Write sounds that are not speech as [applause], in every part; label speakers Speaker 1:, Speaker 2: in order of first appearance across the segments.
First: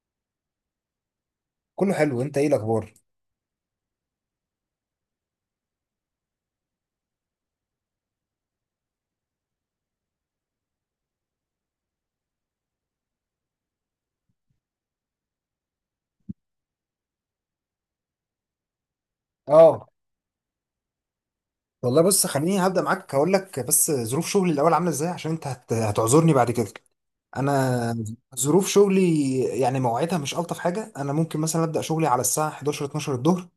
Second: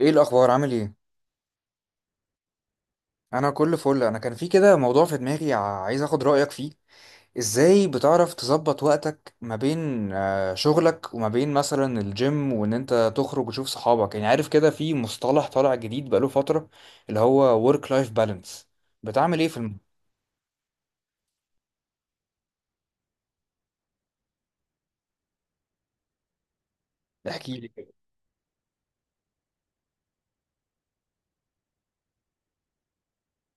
Speaker 1: ايه الاخبار؟ عامل ايه؟
Speaker 2: كله حلو، انت ايه الاخبار؟
Speaker 1: انا كل فل. انا كان في كده موضوع في دماغي، عايز اخد رايك فيه. ازاي بتعرف تظبط وقتك ما بين شغلك وما بين مثلا الجيم وان انت تخرج وتشوف صحابك؟ يعني عارف كده في مصطلح طالع جديد بقاله فتره، اللي هو work life balance. بتعمل ايه في
Speaker 2: اه والله، بص، خليني هبدا معاك هقول لك بس ظروف شغلي الاول عامله ازاي، عشان انت هتعذرني بعد كده.
Speaker 1: احكي لي.
Speaker 2: انا ظروف شغلي يعني مواعيدها مش الطف حاجه. انا ممكن مثلا ابدا شغلي على الساعه 11 12 الظهر.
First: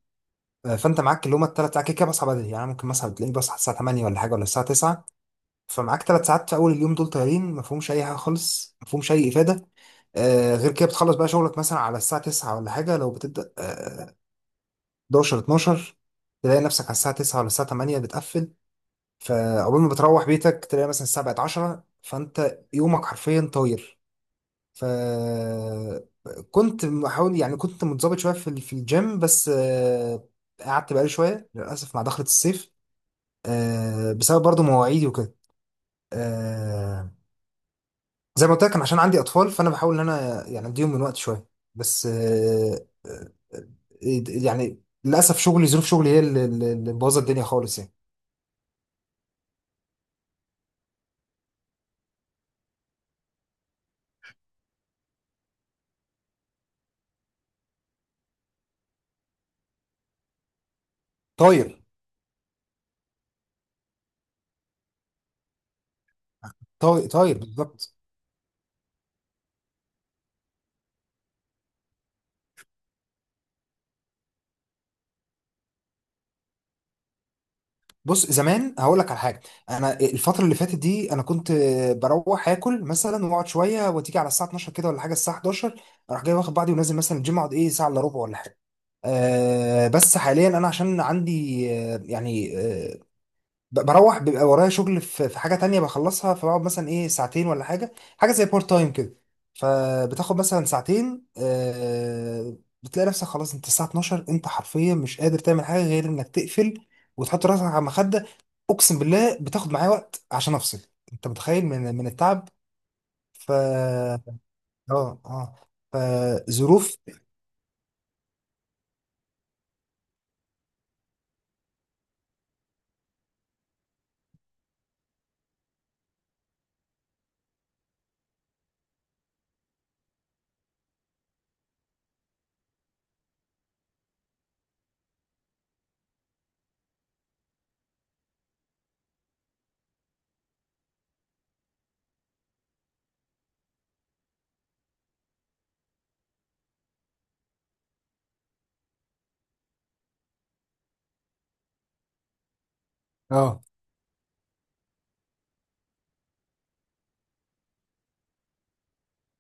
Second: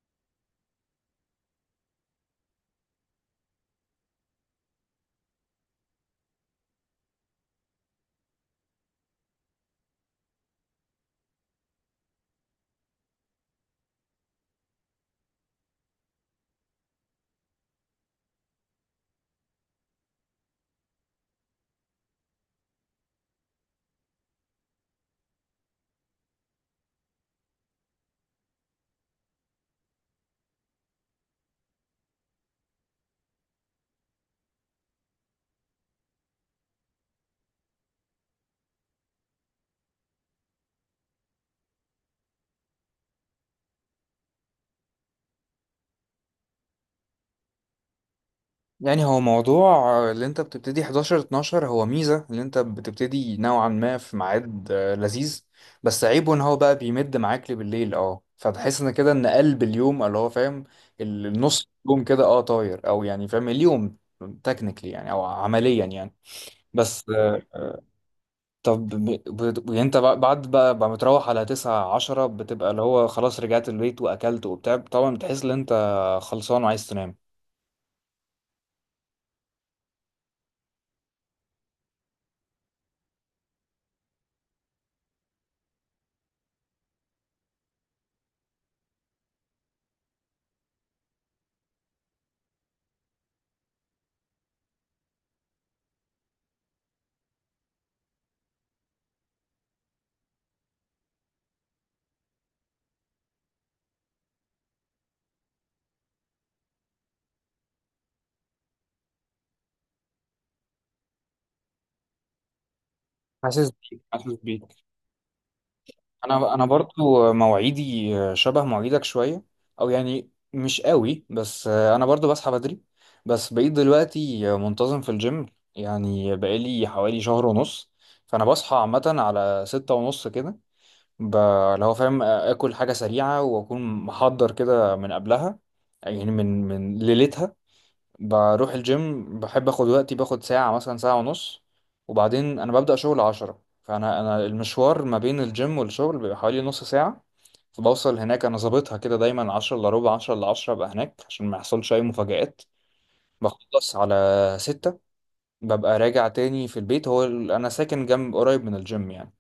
Speaker 2: فانت معاك اللي هم الثلاث ساعات كده كده بصحى بدري، يعني ممكن مثلا تلاقيني بصحى الساعه 8 ولا حاجه، ولا الساعه 9. فمعاك ثلاث ساعات في اول اليوم دول طايرين، ما فيهمش اي حاجه خالص، ما فيهمش اي افاده. غير كده بتخلص بقى شغلك مثلا على الساعة 9 ولا حاجة، لو بتبدأ 11 12 تلاقي نفسك على الساعة 9 ولا الساعة 8 بتقفل. فأول ما بتروح بيتك تلاقي مثلا الساعة بقت 10، فأنت يومك حرفيا طاير. ف كنت بحاول، يعني كنت متظبط شوية في الجيم، بس قعدت بقالي شوية للأسف مع دخلة الصيف، بسبب برضو مواعيدي وكده. آه، زي ما قلت لك كان عشان عندي أطفال، فأنا بحاول إن أنا يعني أديهم من وقت شوية. بس يعني للأسف شغلي، ظروف شغلي هي اللي مبوظة الدنيا خالص يعني.
Speaker 1: يعني هو موضوع اللي انت بتبتدي 11 12، هو ميزة اللي انت بتبتدي نوعا ما في ميعاد لذيذ، بس عيبه ان هو بقى بيمد معاك لبالليل، اه، فتحس ان كده ان قلب اليوم اللي هو فاهم، النص
Speaker 2: طاير
Speaker 1: يوم كده اه طاير، او يعني فاهم اليوم تكنيكلي يعني او عمليا يعني. بس
Speaker 2: طاير طاير بالظبط.
Speaker 1: طب يعني انت بعد بقى متروح على 9 10، بتبقى اللي هو خلاص رجعت البيت واكلت وبتاع، طبعا بتحس ان انت خلصان وعايز تنام.
Speaker 2: بص زمان هقول لك على حاجه. انا الفتره اللي فاتت دي انا كنت بروح اكل مثلا واقعد شويه وتيجي على الساعه 12 كده ولا حاجه، الساعه 11 اروح جاي واخد بعضي ونازل مثلا الجيم، اقعد ايه ساعه الا ربع ولا حاجه. أه، بس حاليا انا عشان عندي يعني بروح بيبقى ورايا شغل في حاجة تانية بخلصها، فبقعد مثلا ايه ساعتين ولا حاجة، حاجة زي بارت تايم كده. فبتاخد مثلا ساعتين، بتلاقي نفسك خلاص، انت الساعة 12 انت حرفيا مش قادر تعمل حاجة غير انك تقفل وتحط راسك على المخدة. اقسم بالله بتاخد معايا وقت عشان افصل. انت متخيل من التعب؟
Speaker 1: حاسس بيك،
Speaker 2: اه،
Speaker 1: حاسس بيك.
Speaker 2: اه،
Speaker 1: انا
Speaker 2: فظروف.
Speaker 1: برضو مواعيدي شبه مواعيدك شويه، او يعني مش قوي، بس انا برضو بصحى بدري، بس بقيت دلوقتي منتظم في الجيم، يعني بقالي حوالي شهر ونص. فانا بصحى عامه على 6:30 كده، ب- اللي هو فاهم اكل حاجه سريعه واكون محضر كده من قبلها، يعني من ليلتها. بروح الجيم، بحب اخد وقتي، باخد ساعة مثلا ساعة ونص، وبعدين انا ببدأ شغل 10. فانا المشوار ما بين الجيم والشغل بيبقى حوالي نص ساعة، فبوصل هناك، انا ظابطها كده دايما، عشرة الا ربع عشرة الا عشرة ابقى هناك عشان ما يحصلش اي مفاجآت.
Speaker 2: اه،
Speaker 1: بخلص على 6، ببقى راجع تاني في البيت، هو انا ساكن جنب قريب من الجيم يعني.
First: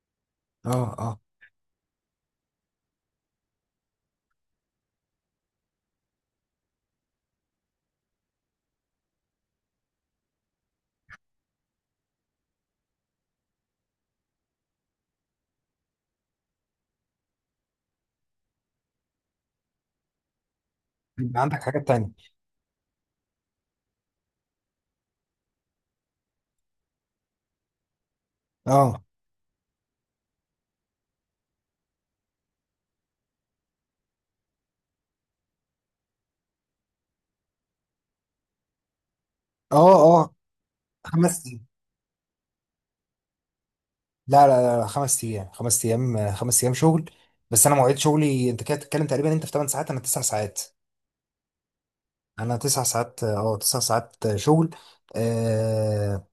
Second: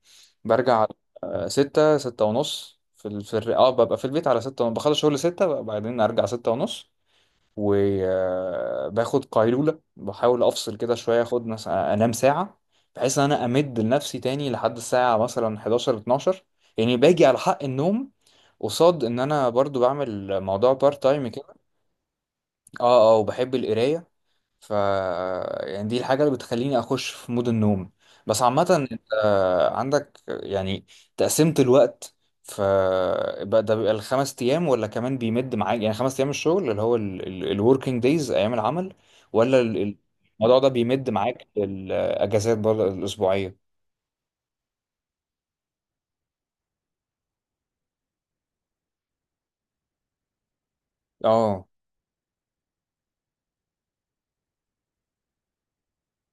Speaker 1: برجع
Speaker 2: اه، اه،
Speaker 1: على 6، 6:30 في في ببقى في البيت على 6، بخلص شغل 6 بعدين ارجع 6:30، وباخد قيلولة، بحاول أفصل كده شوية، أخد مثلا أنام ساعة، بحيث إن أنا أمد لنفسي تاني لحد الساعة مثلا 11 12، يعني باجي على حق النوم، قصاد إن أنا برضو بعمل موضوع بارت تايم
Speaker 2: بيبقى
Speaker 1: كده.
Speaker 2: عندك حاجات تانية.
Speaker 1: أه، أه، وبحب القراية. ف يعني دي الحاجة اللي بتخليني أخش في مود النوم. بس عامة أنت
Speaker 2: اه،
Speaker 1: عندك يعني تقسيمة الوقت. ف بقى ده بيبقى الخمس أيام ولا كمان بيمد معاك؟ يعني خمس أيام الشغل اللي هو الوركينج دايز، أيام العمل، ولا
Speaker 2: اه، اه،
Speaker 1: الموضوع ده بيمد
Speaker 2: خمس
Speaker 1: معاك الأجازات برضه الأسبوعية؟
Speaker 2: لا لا لا لا، خمس ايام خمس ايام خمس ايام شغل. بس انا مواعيد شغلي، انت كده بتتكلم تقريبا انت في 8 ساعات انا 9 ساعات.
Speaker 1: اه.
Speaker 2: انا 9 ساعات 9 ساعات شغل. آه،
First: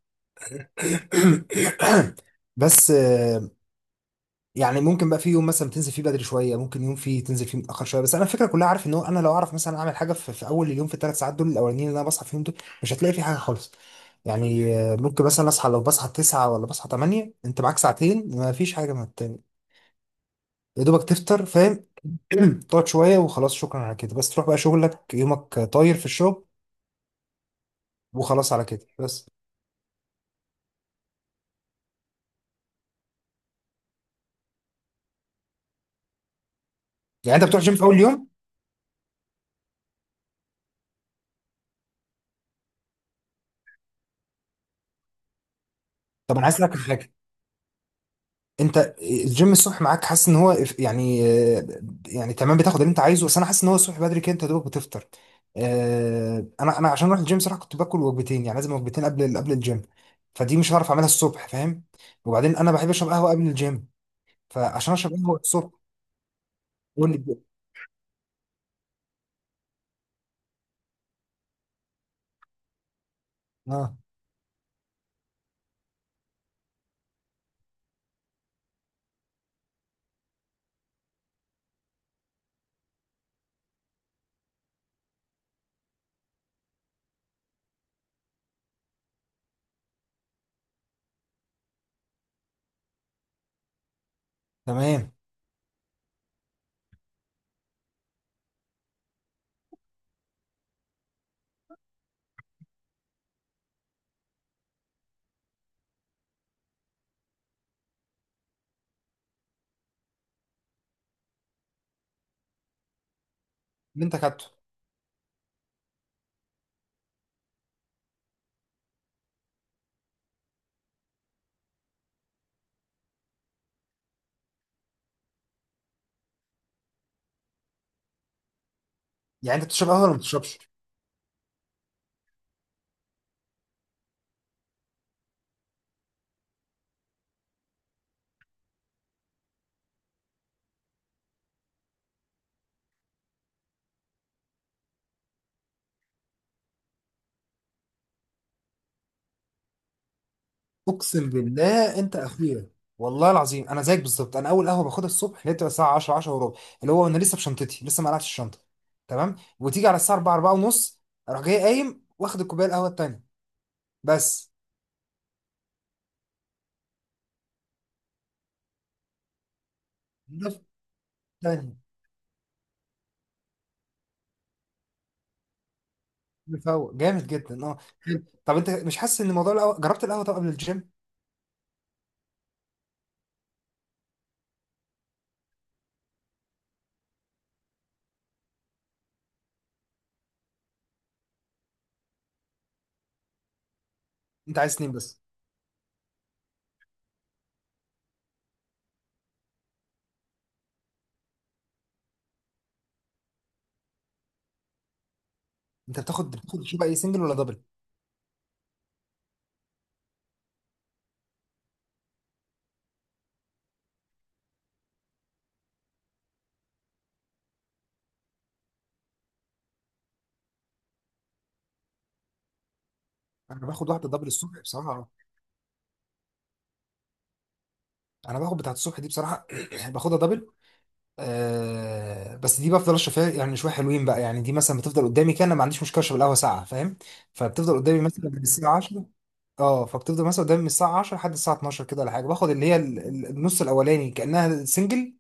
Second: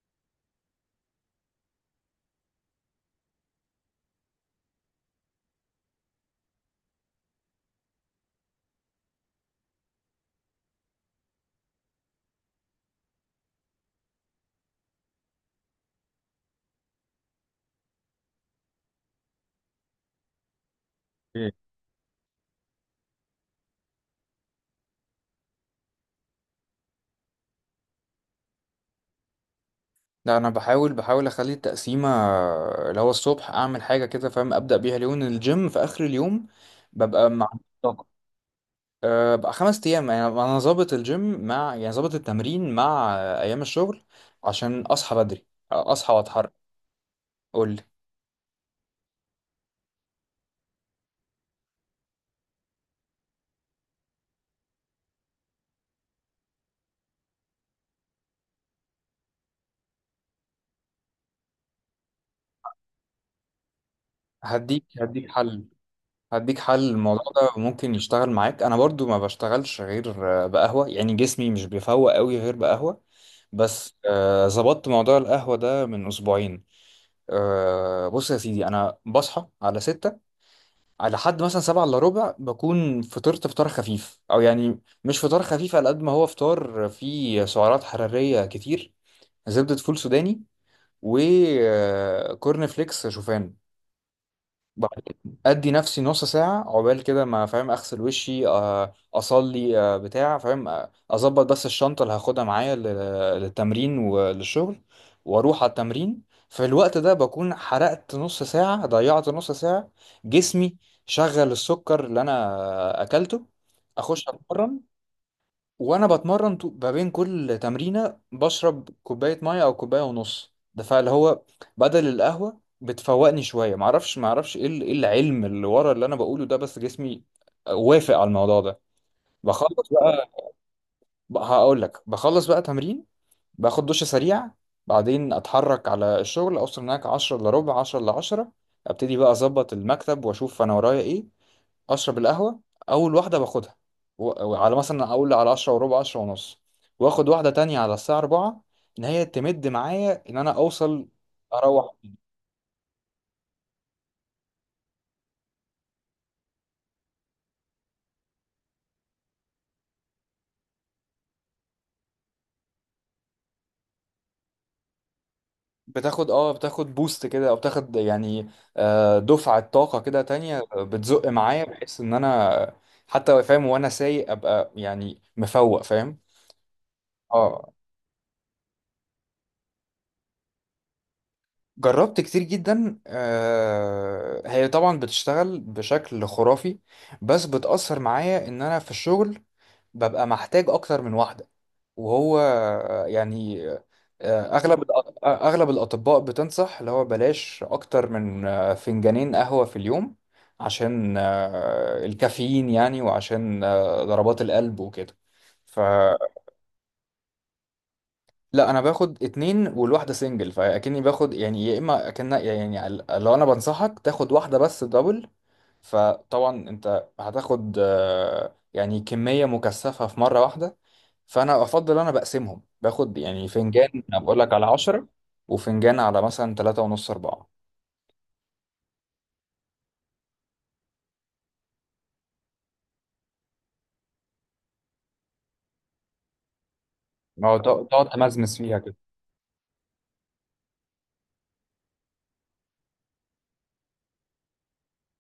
Speaker 2: [clears throat] [coughs] بس يعني ممكن بقى في يوم مثلا تنزل فيه بدري شويه، ممكن يوم فيه تنزل فيه متاخر شويه. بس انا الفكره كلها، عارف ان هو انا لو اعرف مثلا اعمل حاجه في اول اليوم، في الثلاث ساعات دول الاولانيين اللي انا بصحى فيهم دول، مش هتلاقي في حاجه خالص. يعني ممكن مثلا اصحى، لو بصحى 9 ولا بصحى 8، انت معاك ساعتين، ما فيش حاجه، ما يا دوبك تفطر،
Speaker 1: إيه.
Speaker 2: فاهم؟ [clears throat] تقعد شوية وخلاص، شكرا على كده، بس تروح بقى شغلك يومك طاير في الشغل. وخلاص على كده بس.
Speaker 1: لا، انا بحاول اخلي التقسيمه، اللي هو الصبح اعمل حاجه كده فاهم، ابدا بيها اليوم، الجيم في اخر اليوم ببقى
Speaker 2: يعني انت
Speaker 1: مع.
Speaker 2: بتروح جيم في اول يوم؟
Speaker 1: أه، بقى خمس أيام، يعني أنا ظابط الجيم مع يعني ظابط التمرين مع أيام الشغل، عشان أصحى بدري، أصحى
Speaker 2: طب انا عايز
Speaker 1: وأتحرك.
Speaker 2: اسالك على حاجة.
Speaker 1: قول لي.
Speaker 2: انت الجيم الصبح معاك، حاسس ان هو يعني آه، يعني تمام بتاخد اللي انت عايزه، بس انا حاسس ان هو الصبح بدري كده انت يا دوبك بتفطر. انا عشان اروح الجيم صراحة كنت باكل وجبتين، يعني لازم وجبتين قبل الجيم. فدي مش هعرف اعملها الصبح، فاهم؟ وبعدين انا بحب اشرب قهوة قبل الجيم.
Speaker 1: هديك
Speaker 2: فعشان اشرب
Speaker 1: هديك
Speaker 2: قهوة
Speaker 1: حل،
Speaker 2: الصبح.
Speaker 1: هديك حل.
Speaker 2: قول
Speaker 1: الموضوع
Speaker 2: لي.
Speaker 1: ده ممكن يشتغل معاك، أنا برضو ما بشتغلش غير بقهوة، يعني جسمي مش بيفوق قوي غير بقهوة،
Speaker 2: اه،
Speaker 1: بس ظبطت موضوع القهوة ده من أسبوعين. أه، بص يا سيدي، أنا بصحى على ستة، على حد مثلا 6:45 بكون فطرت فطار خفيف، او يعني مش فطار خفيف، على قد ما هو فطار فيه سعرات حرارية كتير، زبدة فول سوداني وكورن فليكس شوفان. بعد
Speaker 2: تمام.
Speaker 1: كده ادي نفسي نص ساعه عقبال كده ما فاهم اغسل وشي، اصلي، بتاع فاهم، اظبط بس الشنطه اللي هاخدها معايا للتمرين وللشغل، واروح على التمرين. في الوقت ده بكون حرقت نص ساعه، ضيعت نص ساعه، جسمي شغل السكر اللي انا اكلته.
Speaker 2: اللي انت
Speaker 1: اخش
Speaker 2: كاتبه.
Speaker 1: اتمرن، وانا بتمرن ما بين كل تمرينه بشرب كوبايه ميه او كوبايه ونص، ده فاللي هو بدل القهوه بتفوقني شويه. معرفش ايه إيه العلم اللي ورا اللي انا بقوله ده، بس جسمي وافق على الموضوع ده.
Speaker 2: يعني انت بتشرب
Speaker 1: بخلص
Speaker 2: قهوه ولا ما
Speaker 1: بقى
Speaker 2: بتشربش؟
Speaker 1: هقول لك، بخلص بقى تمرين، باخد دش سريع، بعدين اتحرك على الشغل، اوصل هناك 10 الا ربع 10 الا 10، ابتدي بقى اظبط المكتب واشوف انا ورايا ايه، اشرب القهوه، اول واحده باخدها وعلى مثلا اقول على 10 وربع 10 ونص، واخد واحده تانية على الساعه 4، ان هي تمد معايا ان انا اوصل
Speaker 2: اقسم
Speaker 1: اروح.
Speaker 2: بالله انت اخويا. والله العظيم انا زيك بالظبط. انا اول قهوه باخدها الصبح اللي هي بتبقى الساعه 10 10 وربع، اللي هو انا لسه بشنطتي، لسه ما قلعتش الشنطه. تمام. وتيجي على الساعه 4 4 ونص اروح جاي قايم واخد الكوبايه القهوه التانيه بس.
Speaker 1: بتاخد بوست كده، او بتاخد يعني دفعه طاقه كده
Speaker 2: ده
Speaker 1: تانية، بتزق معايا
Speaker 2: تاني.
Speaker 1: بحيث ان انا حتى فاهم، وانا سايق ابقى يعني مفوق فاهم.
Speaker 2: مفوق جامد جدا،
Speaker 1: اه،
Speaker 2: اه، حلو. طب انت مش حاسس ان موضوع القهوه، جربت القهوه طب قبل الجيم؟
Speaker 1: جربت كتير جدا، هي طبعا بتشتغل بشكل خرافي، بس بتأثر معايا ان انا في الشغل ببقى محتاج اكتر من واحدة، وهو يعني
Speaker 2: انت عايز
Speaker 1: اغلب
Speaker 2: تنام بس.
Speaker 1: اغلب الاطباء بتنصح اللي هو بلاش اكتر من فنجانين قهوة في اليوم، عشان الكافيين يعني، وعشان ضربات القلب وكده.
Speaker 2: انت بتاخد شو بقى، ايه، سنجل ولا دبل؟
Speaker 1: لا، انا باخد اتنين، والواحده سنجل، فاكني باخد يعني، يا اما اكن يعني لو انا بنصحك تاخد واحده بس دبل، فطبعا انت هتاخد يعني كميه مكثفه في مره واحده، فانا افضل انا بقسمهم، باخد يعني
Speaker 2: انا باخد
Speaker 1: فنجان
Speaker 2: واحده دبل
Speaker 1: بقول لك
Speaker 2: الصبح
Speaker 1: على
Speaker 2: بصراحه،
Speaker 1: 10،
Speaker 2: أه.
Speaker 1: وفنجان على مثلا 3:30، 4.
Speaker 2: انا باخد بتاعت الصبح دي بصراحه [clears throat] باخدها دبل. آه، بس دي بفضل اشرب فيها يعني شويه حلوين بقى. يعني دي مثلا بتفضل قدامي كده، انا ما عنديش مشكله اشرب القهوه ساعه، فاهم؟
Speaker 1: ما هو
Speaker 2: فبتفضل قدامي
Speaker 1: تقعد
Speaker 2: مثلا من
Speaker 1: تمزمز
Speaker 2: الساعه
Speaker 1: فيها كده.
Speaker 2: 10. اه، فبتفضل مثلا قدامي من الساعه 10 لحد الساعه 12 كده ولا حاجه. باخد اللي هي النص الاولاني كانها سنجل،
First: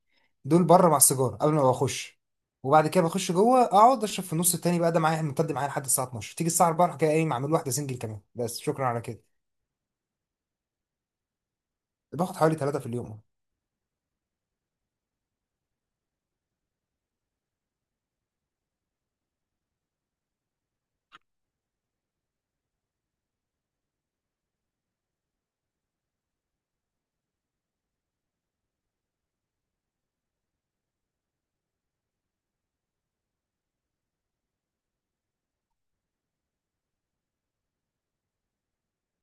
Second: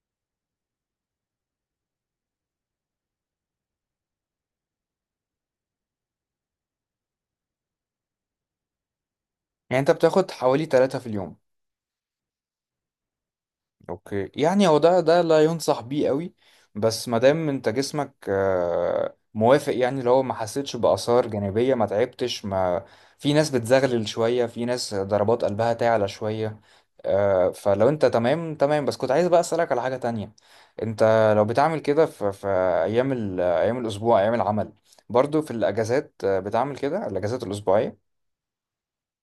Speaker 2: دول بره مع السيجاره قبل ما بخش. وبعد كده بخش جوه اقعد اشرب في النص التاني بقى ده معايا، ممتد معايا لحد الساعه 12. تيجي الساعه 4 اروح جاي قايم اعمل واحده سنجل كمان، بس شكرا على كده.
Speaker 1: يعني انت بتاخد حوالي تلاتة في اليوم.
Speaker 2: باخد حوالي ثلاثه في اليوم.
Speaker 1: اوكي، يعني هو ده لا ينصح بيه قوي، بس ما دام انت جسمك موافق، يعني اللي هو ما حسيتش بآثار جانبية، ما تعبتش، ما في ناس بتزغلل شوية، في ناس ضربات قلبها تعلى شوية، فلو انت تمام تمام. بس كنت عايز بقى أسألك على حاجة تانية. انت لو بتعمل كده في ايام ايام الاسبوع، ايام العمل، برضو في الاجازات بتعمل كده الاجازات الاسبوعية؟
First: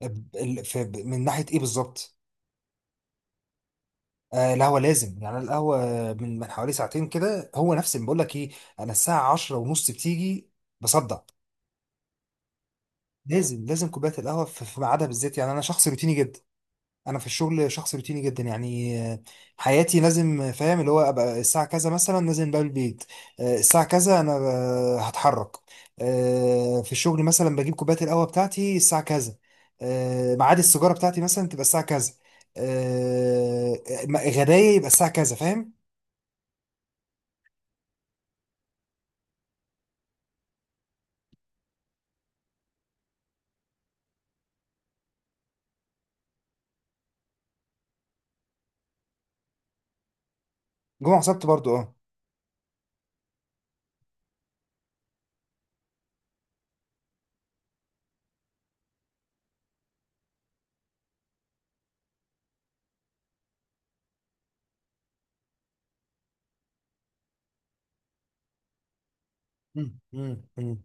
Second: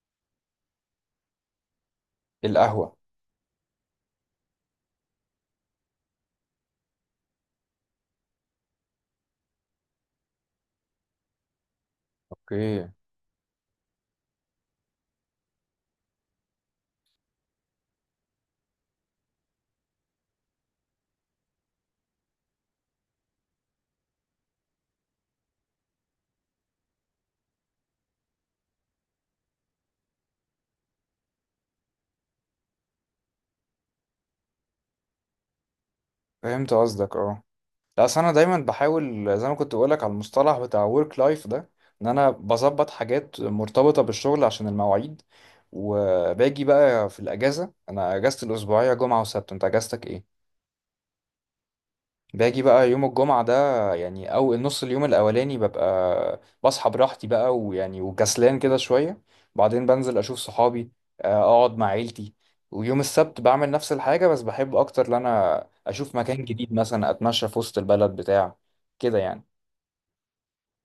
Speaker 2: من ناحيه ايه بالظبط؟
Speaker 1: القهوة؟
Speaker 2: آه، القهوة لازم يعني، أنا القهوة من حوالي ساعتين كده هو نفس اللي بقول لك ايه، انا الساعة 10 ونص بتيجي بصدع.
Speaker 1: اوكي،
Speaker 2: لازم لازم كوباية القهوة في ميعادها بالذات، يعني انا شخص روتيني جدا. انا في الشغل شخص روتيني جدا، يعني حياتي لازم فاهم اللي هو ابقى الساعة كذا مثلا نازل بقى البيت. الساعة كذا انا هتحرك. في الشغل مثلا بجيب كوباية القهوة بتاعتي الساعة كذا. ميعاد السيجارة بتاعتي مثلا تبقى الساعة كذا. آه، غدايا يبقى الساعة كذا، فاهم؟
Speaker 1: فهمت قصدك، اه. لا، أصل انا دايما بحاول، زي ما كنت بقولك على المصطلح بتاع ورك لايف ده، ان انا بظبط حاجات مرتبطه بالشغل عشان المواعيد. وباجي بقى في الاجازه، انا اجازتي الاسبوعيه جمعه وسبت، انت اجازتك ايه؟
Speaker 2: جمعة وسبت برضو، اه.
Speaker 1: باجي بقى يوم الجمعه ده، يعني او النص اليوم الاولاني، ببقى بصحى براحتي بقى، ويعني وكسلان كده شويه، بعدين بنزل اشوف صحابي، اقعد مع عيلتي. ويوم السبت بعمل نفس الحاجه، بس بحب اكتر ان انا اشوف مكان جديد، مثلا اتمشى في وسط البلد بتاع كده يعني.
Speaker 2: مم. مم. مم.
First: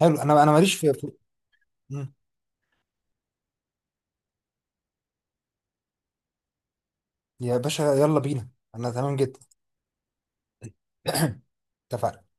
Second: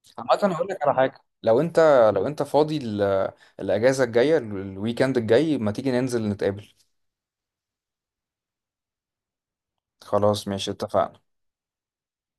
Speaker 2: حلو. انا
Speaker 1: عامة هقول
Speaker 2: ماليش
Speaker 1: لك
Speaker 2: في
Speaker 1: على حاجة، لو انت
Speaker 2: مم.
Speaker 1: لو انت فاضي الاجازة الجاية، الويكند الجاي، ما تيجي ننزل نتقابل؟
Speaker 2: يا باشا يلا بينا. انا تمام جدا.
Speaker 1: خلاص ماشي، اتفقنا.
Speaker 2: [coughs] [clears throat] اتفقنا.